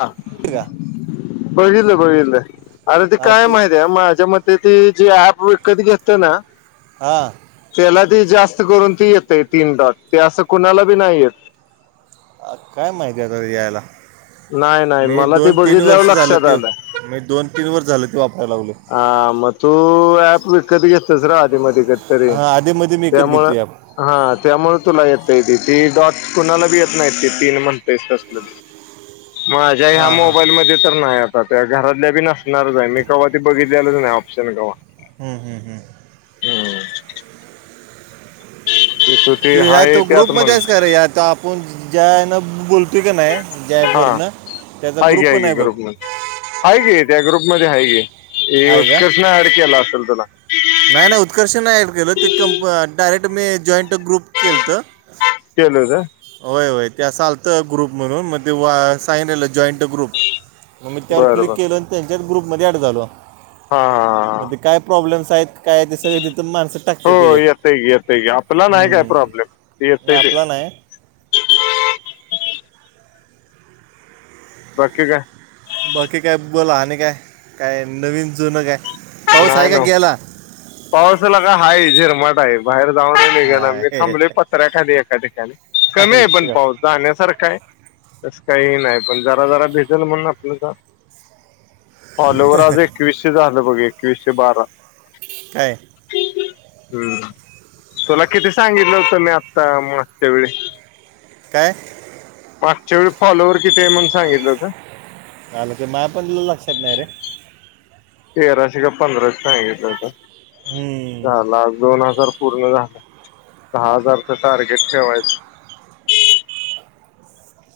हां. [inaudible] का बघितलं बघितलं अरे ते काय माहित आहे माझ्या मते ते जे ऍप विकत घेतेय ना हा त्याला ती जास्त करून ती येते तीन डॉट ते असं कुणाला बी नाही येत काय माहिती आहेता यायला नाही नाही मी मला ते दोन तीन बघितल्यावर वर्ष झालं लक्षात ते आलं मी दोन तीन वर्ष झालं ते वापरायला लागलोय ह म तु ऍप विकत घेतल्यास र अधीमधी क हा आधी मध्ये मी विकत घेतो ऍप हा त्यामुळे तुला येतय ते ते डॉट कुणाला बी येत नाही ते तीन म्हणताय कसलं माझ्या हा ह्या हा मोबाईलमध्ये तर नाही त्या घरातल्या बी नसणारचं आहे मी कवा ती बघितलेलंच नाही ऑप्शन कवा हम्म हम् हम् हम्म त [inaudible] या ग्रुप मध्ये आहेस का रे या आप पण ज्यानं बोलतो का नाही ज्या ऍप हा वरन त्याचा की ग्रुप पण की आहे बघ ग्रुपमध्ये आहे की त्या ग्रुप मध्ये आहे की आहे का उत्कर्षणं ऍड केला असेल तुला नाही नाही उत्कर्ष नाही ॲड केलं ते कंप डायरेक्ट मी जॉईंट ग्रुप केलंत केल का होय होय ते असं आलतं ग्रुप म्हणून मग ते साईन जॉईंट ग्रुप मग मी त्यावर बरं क्लिक बर केल आणि त्यांच्याच ग्रुपमध्ये ॲड झालं हा हा मध्ये काय प्रॉब्लेम्स आहेत काय ते सगळे तिथं माणसं हो टाकतत्याच्यात येतय की येतय की आपला नाही काय प्रॉब्लेम ते नाही येतय ते आपला नाही बाकी काय बाकी काय बोला आणि काय काय नवीन जुनं काय पाऊस आहे का गेला पाऊस लका हाय झिरमाटा आहे बाहेर जाऊन नाहीघ ना मी आहे. थांबले पत्र्याखाली एका ठिकाणी कमी आहे पण इथं का? पाऊस जाण्यासारखं आहे तसं काही नाही पण जरा जरा भेटेल म्हणून आपलं फॉलोवर आज एकवीसशे झालं बघ एकवीसशे बारा काय हम्म तुला किती सांगितलं होतं मी आत्ता मागच्या वेळी काय? मागच्या वेळी फॉलोवर किती आहे म्हणून सांगितलं होत. आलं ते माया पण लक्षात नाय रे तेराशे काय पंधराश सांगितलं होत हम्म. दहा लाख दोन हजार पूर्ण झालं दहा हजारच टार्गेट ठेवायचा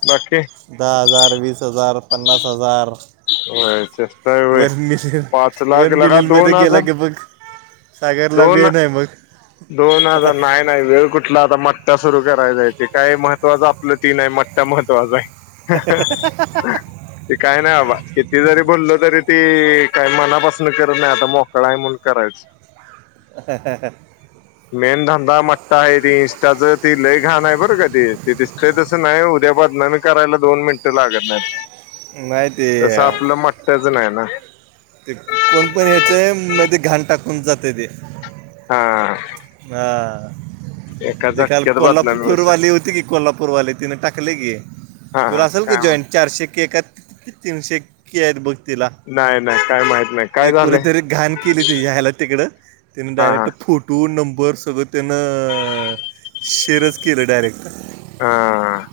बाकी दहा हजार वीस हजार पन्नास हजार होय, चेष्टा आहे होय वन मिशन पाच वन लाख लगा मिलियन मध्ये दोन गेला हजार की बघ सागरला दोन वेन आहे मग दोन हजार नाय नाही वेळ कुठला आता मट्टा सुरु करायचाय ते काय महत्वाचं आपलं ती नाय मट्टा महत्त्वाचा आहे. [unintelligible] ते काय नाय बाबा किती जरी बोलल तरी ती काय मनापासून करत नाय आता मो ट्राय म्हणून करायचं [unintelligible] मेन धंदा मट्टा आहे ती इंस्टाच ती लय घान आहे बरं का ते ते दिसतय तसं नाय उदया बदनामी करायला दोन मिनटं लागत नाहीत नाही ते तस आपलं मट्टाच नाही ना. ते कोण पण येतय मध्ये घाण टाकून जाते ते हा हा. एका ते काल झटक्यात बदनामी होऊ कोल्हापूरवाली शकते होती की कोल्हापूरवाले तिन टाकले की हा हा तुला असल का काय मग जॉईंट चारशे के काय तीनशे के आहेत बघ तिला नाही नाही काय माहित नाय. ते कोणीतरी घाण केली तिज्या आयला तिकडं तिनं हा हा डायरेक्ट फुट टू नंबर सगळं त्यानं अ शेअरच केलं डायरेक्ट हा.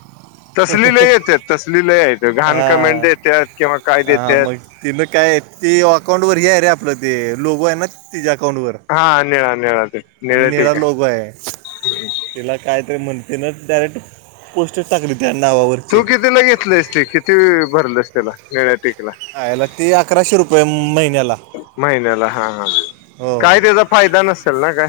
तसली लय येत्यात तसली लय हाईत घाण कमेंट देत्यात किंवा काय देत्यात. तिन काय ती अकाउंट वर हे हाय रे आपलं ते लोगो आहे ना तिज्या अकाउंटवर हा निळा निळा ते आणि निळं निळा ठीक आहे लोगो हाय तिला कायतरी म्हणते ना डायरेक्ट पोस्ट टाकली त्या नावावर तू कितीला घेतलंस ते किती भरलस त्याला निळ्या टिकला आयला ते अकराशे रुपये मं महिन्याला महिन्याला हा हा काय त्याचा फायदा नसेल ना काय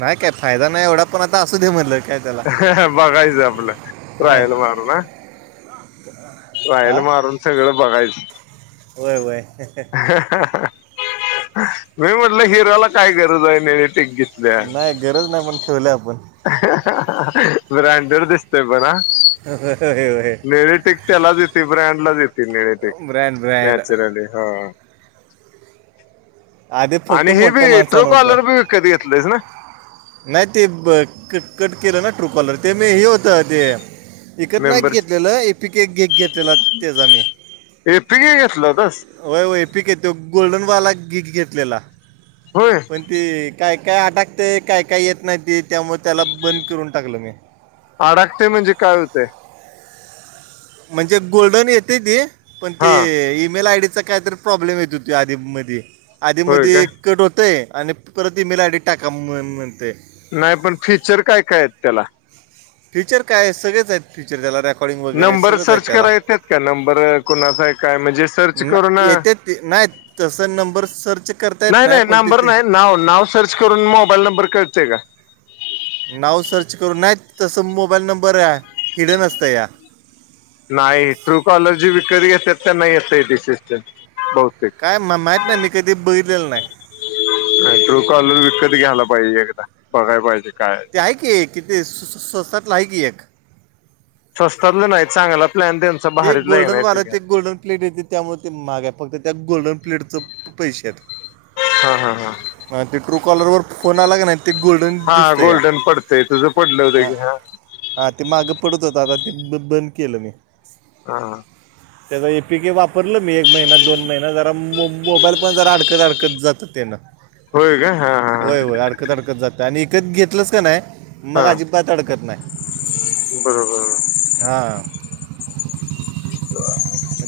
नाय काय फायदा नाय एवढा पण आता असू दे म्हणलं काय त्याला बघायचं आपलं हा ट्रायल मारू नां [unintelligible] ट्रायल मारून सगळं बघायचं. व्हय व्हय मी म्हटलं हिरोला काय गरज आहे निळ्या टिक ची नाय गरज नाय पण ठेवलंय आपण ब्रँडेड दिसतय पण हा होय होय होय निळी टीक त्यालाचं येते ब्रँडलाचं येते निळी टीक ब्रँड ब्रँड नॅचरली हा. आधी फक्त आणि हे मोठ्या बी माणसान ट्रू होत. कॉलर बी विकत घेतलंयस ना नाय ते ब क कट केलं ना ट्रू कॉलर ते मी हे होत ते. ईकत नाय मेंबरशिप घेतलेलं ए पीक घेक घेतलेला त्याचा मी ए पी के घेतला होतास. होय होय ए पी के तो गोल्डन वाला गी घेतलेला होय. पण ते काय काय अटाकतय काय काय येत नाही ते त्यामुळं त्याला बंद करून टाकलं मी अडाकतंय म्हणजे काय हुतंय. म्हणजे गोल्डन येतय ते पण ते हा ईमेल आयडीच काय तर प्रॉब्लेम येत होते आधीमध्ये.. होय का आधीमध्ये कट होतय आणि परत ई-मेल आय-डी टाका म्ह, म्हणतंय नाही पण फीच्चर काय काय आहेत त्याला फीच्चर काय आहेत.. सगळेच आहेत फिच्चर त्याला..... कॉलिंग वगैरे नंबर सगळंच हायेत सर्च त्याला करा येतात का नंबर कुणाचा आहे काय म्हणजे सर्च न करून येत्यात ती नाहीत.. तस नंबर सर्च करता येत नाही पण.... नंबर तिथे नाही नाव नाव सर्च करून मोबाईल नंबर कळतय का? नाव सर्च करून नाही तसं मोबाईल नंबर आहे हिडन असतंय या.... नाही ट्रू कॉलर जी विकतं घेत्यात त्याना येतंय ते फिच्चर.. हो... काय म, माहीत नाही मी कधी बघितलेलं नाही. काय ट्रू कॉलर विकत घ्यायला पाहिजे एकदा बघाय पाहिजे काय हायत? काय ते किती स्वस्तातलं आहे की एक स्वस्तातलं नाही चांगला प्लॅन तेन... ते गोल्डन वाराची ते एक गोल्डन प्लेट येते त्यामुळे ते मागे फक्त त्या गोल्डन प्लेटचं... पैशात.. हा हा हा ह ते ट्रू कॉलर फोन आला क नाय ते गोल्डन हा दिसतंया.... गोल्डन पडतंय तुझं पडलं होतं ह की हा हां ते मागं पडत होत आता तिथंन बंद केलं मी.. ! हा.. हा... [inaudible] त्याचां ए पी के वापरलं मी एक महिना दोन महिना जरा मो मोबाईल पण जरा अडकत अडकत जातो त्यानं.... होय काय... हा हा ह! होय होय अडकत, अडकत जातय आणि इकत घेतलंच क नाय मग हा अजिबात अडकत नाय.... बरोबर... हा....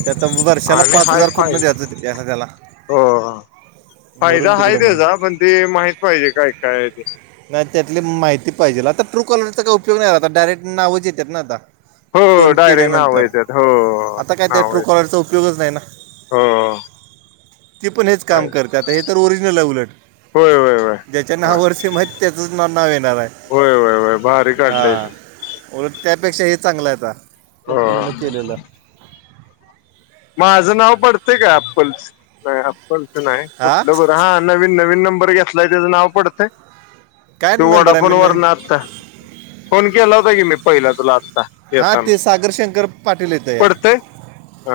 ते आता वर्षाला आम्ही पाच हाय- हजार फाय... कुठनं द्यायचं ते त्याला त्याला हो! फायदा मरून हाय तिकडं म्हणून त्येजा पण ते माहित पाहिजे काय काय ते नाही त्यातली माहिती पाहिजेल आता ट्रू कॉलरचा काय उपयोग नाही आता डायरेक्ट नावच येत्यात ना आता हो फोन डायरेक्ट नाव केल्यानंतर येतात हो आता काय त्यात ट्रू नाव कॉलरचा उपयोगच नाही ना.. हो ती पण हेच काम होय करत्या आता हे तर ओरिजिनल आहे उलट होय होय ज्याच्या होय नाववर सिम हाईतं त्येजच नाव येणार हाय बाहेर काढलय.. उलट त्यापेक्षा हे चांगलं हाय आता हो कंपनीनं केलेलं माझं नाव पडतय काय अप्पलच नाही अप्पलचं नाही हां कुठलं बरं हां... नवीन नवीन नंबर घेतलाय त्याचं नाव पडतंय.. काय तो नंबर आहे वडाफोन मी न- वरन आलता... फोन केला होता की मी पहिला तुलाचं.. हा ते सागर शंकर पाटील येत या पडतंय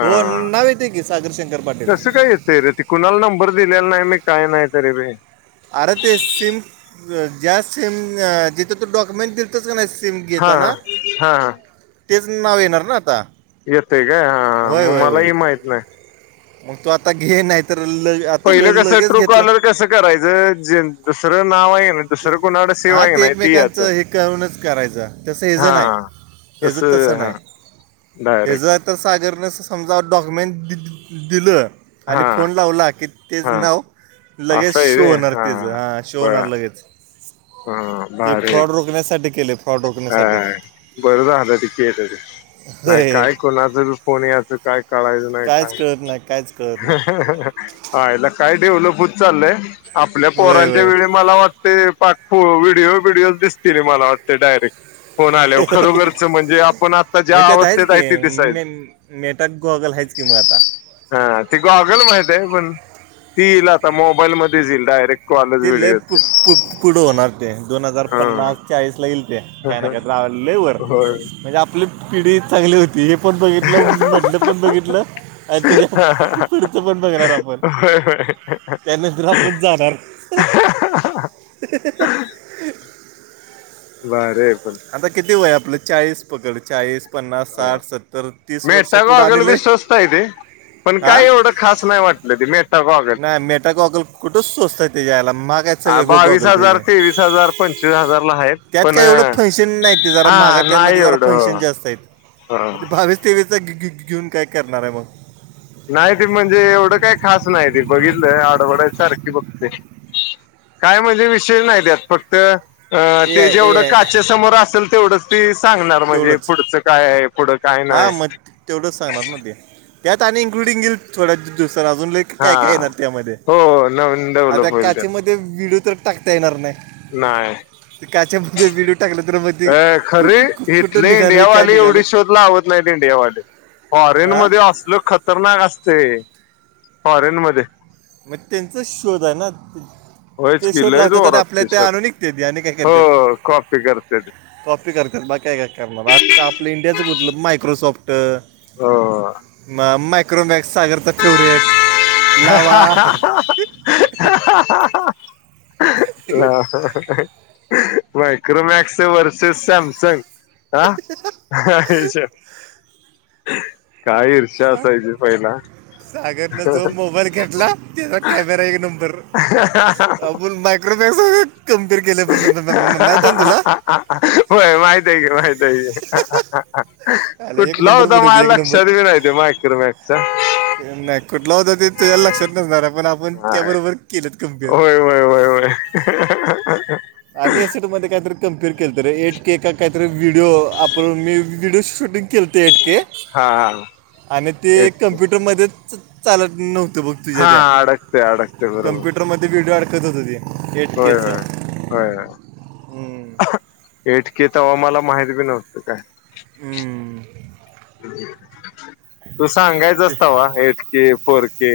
हो नाव येते की सागर शंकर पाटील कसं काय येतय रे ते कुणाला नंबर दिलेला नाही मी काय नाही तरी बि.. अरे ते सिम ज्या सिम जिथ तु डॉक्युमेंट देतो देतोस का नाही सिम हा घेताणा हा हा तेच नाव येणार ना आता.. येत का हा होय मग होय होय मलाही माहित नाही मग तु आता घे नाही तर लई पहिलं कसं ट्रू कॉलर कसं करायचं जे दुसरं नाव आहे कणी.. हा ते एकमेकांचं हे करूनच करायचं तसं हेज हा नाही.. हेज तस तसं हा नाही डायरेक्ट हेजं तर सागरने समजा डॉक्युमेंट दि दिलं, आणि हा फोन लावला की तेच हा नाव लगेच असं आहे शो रे होणार, तेच हा शो बर होणार लगेच. हा, भारी हाय! [unintelligible] केले, फो अ अ अ बरं झालं ते केल, नाही होय काय? कुणाच बी फोन याचं काय, कळायचं नाही कायच काय? कळत नाही कायच कळत अह् नाही अह्. हायला काय डेव्हलप होत चालयं, आपल्या होय पोरांच्या होय वेळी मला वाटतं ते [unintelligible] व्हिडिओ बिडिओ दिसतील, मला वाटते डायरेक्ट. फोन आल्यावर खरोखरचं म्हणजे, आपण आता मग ज्या त्यात आहेच अवस्थेत आहे की ते दिसायल [unintelligible] गॉगल हायचं कि म आता. हा ती गॉगल माहित आहे, पण ती येईल आता मोबाईलमध्ये येईल डायरेक्ट. कॉलच ते लय पु व्हिडिओचे पु पुढं होणार, ते दोन हजार हा पन्नास चाळीस ला येइल. ते काय ना काय [unintelligible] लय वर होय म्हणजे, आपली पिढी चांगली होती. पण बघितलं म्हधलं पण बघितलं. अ त्याच्या पुढचं पण बघणार, आपण होय त्यानंतर आपण जाणार. अह् अह् अहा् हा भारी आहे पण. आता किती वय आपलं, चाळीस पकड चाळीस? पन्नास, साठ, सत्तर, तीस वर्ष मेटा पुढं गॉगल आणि बी लयं स्वस्त आहे ते पण काही एवढं खास नाही वाटलं, ते मेटा गॉगल. नाही मेटा गॉगल कुठं स्वस्त हायतं तेच्या [unintelligible] महाग हायतं. हा बावीस हजार, तेवीस हजार, पंचवीस हजार ला आहेत, त्यात पण [unintelligible] नाही जरा हा महागातलं म नाही जरा एवढं [unintelligible] हो जास्त हाय. ह बावीस, तेवीस चा घे घेऊन, काय करणार आहे मग? नाहीती म्हणजे, एवढं काय खास नाहीती बघितलं, आडवडाइज सारखी बघतोय. काय म्हणजे, विषय नाही त्यात फक्त अ ए ते आय ए जेवढं आय काचेसमोर असेल, तेवढंच ती सांगणार म्हणजे पुढचं काय आहे? पुढं काय हा नाही मग तेवढंच सांगणार, ना ते त्यात आणि इन्क्लूडिंग येईल थोड्या दिवसानं अजून लई हा काय काय येणार त्यामध्ये, हो नवीन डेव्हलप आता होईल त्यात काचेमध्ये व्हिडिओ तर टाकता येणार नाही? नाही. काच्यामध्ये विडिओ टाकला, तर म ते अ खरे कुठं निघालोय काय निघालोय? [unintelligible] फाँरेन हां मध्ये असलं खत खतरनाक असतंय, फॉरेन मध्ये मग त्यांचा शोध आहे, ना? होयच ते की शोध लय लावतात, आणि जोरात आपल्या ते इथ आणून सध्या विकत्यात आणि काय करत्यात? हो कॉपी करत्यात कॉपी करतात, बाकी का काय करणार आता आपलं, इंडियाचं कुठलं मायक्रोसॉफ्ट. हो हो. मग मायक्रोमॅक्स सागरचा फेवरेट लावा [unintelligible] अह् ह अह् मायक्रोमॅक्सच व्हर्सेस सॅमसंग. आ अह् अह् [unintelligible] काय [unintelligible] [unintelligible] असायचे पहिला सागरनं अह जो अह. मोबाईल घेतला, त्याचा कॅमेरा एक नंबर. [unintelligible] [unintelligible] मायक्रोमॅक्स कम्पेअर केलयं, म म माहित न तुला. ह होय माहित आहे, कि माहित आहे. [unintelligible] आला एक कुठला नंबर होता, पुढे होती माझ्या एक नंबर लक्षात बी नाही तो मायक्रोमॅक्सचा. नाही कुठला होता, ते तुझ्या लक्षात नसणार आहे, पण आपण त्या बरोबर केलतं कम्पेअर. होय होय होय. हा हा हा. आम्ही सेट मध्ये काहीतरी कम्पेअर केलंत रे एट केका काहीतरी व्हिडिओ आपण मी. व्हिडिओ शूटिंग केलं ते एटके हा आणि ते तेच की कम्प्युटरमध्येच. चालत नव्हतं बघ. हा अडकते, अडकते बरोबर. ट्रॅक्टरमध्ये व्हडिओ आडकत हो ते होय एटकेच. होय होय होय एटके तव्हा मला माहित बी नव्हत काय. [inaudible] तू सांगायचास तव्हा. Eight K, four K.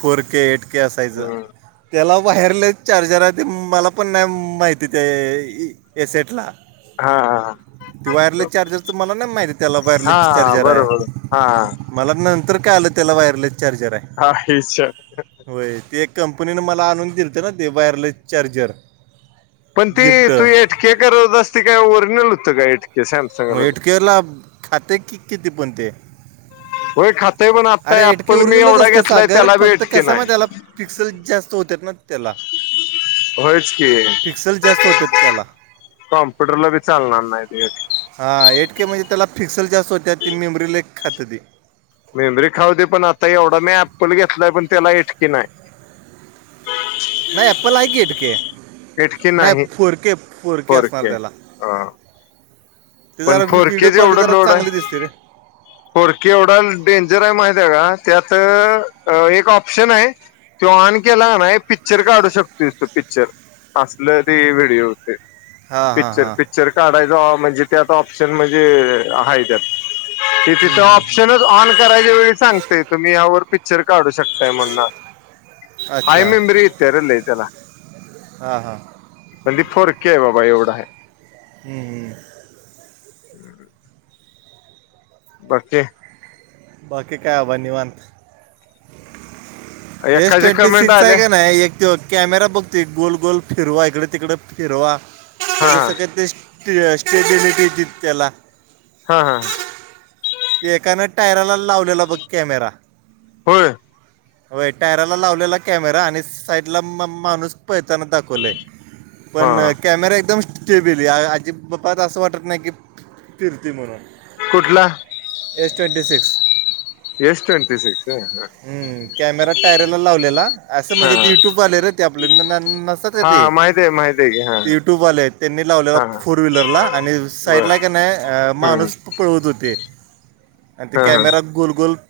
Four K eight K असायचं. हम्म त्याला वायरलेस चार्जर आहे ते मला पण नाही माहिती ते एस एटला. हा हा हां. ते वायरलेस चार्जर तर मला नाही माहिती त्याला वायरलेस हा चार्जर आहे. बरोबर हा मला नंतर कळालं त्याला वायरलेस चार्जर आहे. हा हेचच. होय ते कंपनीने मला आणून दिलत ते वायरलेस चार्जर. पण ती गिफ्ट तू इटके करत असते काय ओरिजनल होतं कायक. मेटके ला खातंय की किती पण ते. होय खातय पण आता अरे एटके ऍप्पल मी ओरिजनलच एवढा असतय घेतलाय सागर त्याला बी फक्त एटके कसा म नाही त्याला पिक्सल जास्त होत ना. त्याला होयच की [inaudible] पिक्सल जास्त होत त्याला. कॉम्प्युटर ला बी चालणार नाही. हा एट के म्हणजे त्याला पिक्सल जस्त होत्या ती मेमरी लक खात ती. मेबरी खाऊते पण आता एवढा मी अप्पल घेतलाय पण त्याला इटकीी नाही. नाही एप‌ल आहे की ऐट के. नाही फुरके फुरके फोर असणार के त्याला. [inaudible] हा [inaudible] ते पण जरा फोर व्हडीिओ के क्वालिटी जरा चांगली दिसते रे. [inaudible] फोरकी एवढा डेंजर आहे माहित आहे का त्यात एक ऑप्शन आहे. तो ऑन केला ना पिक्चर काढू शकतोस तो पिक्चर. असलं तरी वेळी होते. हां हां पिक्चर, हां पिक्चर काढायच म्हणजे त्यात ऑप्शन म्हणजे आहे त्यात. ते तिथं ऑप्शनच ऑन करायच्या वेळी सांगतय तुम्ही यावर पिक्चर काढू शकताई मना हाय मेमरी येत्या र त्याला. हा हा. ट्वेंटी फोर के आहे बाबा एवढा आहे. हम् हम. हम्. फोर के. बाकीकी कायवा निवात. [inaudible] एस एकाचे ट्वेंटी कमेंट सिक्स आले आहे का ना एकट. कॅमेरा बघतो गोल गोल फिरवा इकडे तिकडे फिरवा हा त्या हा स का ते. स्टे स्टेबिलीिटी तितला. हा हा. ते एकानं टायराला लावलेला बघ कॅमेरा. होय [inaudible] वय टायराला लावलेला कॅमेरा आणि साईडला माणूस. पडताना दाखवले पण हा कॅमेरा एकदम. ट बिली आजी बाप्प असं वाटत नाही की फिरती म्हणून. कुठला? Age twenty six. एष्ट अंटस. हो हा. हम् कॅमेरा टायरला लावलेला असं म्हणजे हा ते युट्यूब आले र. ते आपल्या. हा माहित आहे माहित. आहे की हा यूट्यूब आले त्यांनी लावलेला हा हा फोर व्हीलरला आणि बर साईडला का नाही हम्म माणूस. पळवत होते आणि ते हा हा कॅमेरा गोल-गोल.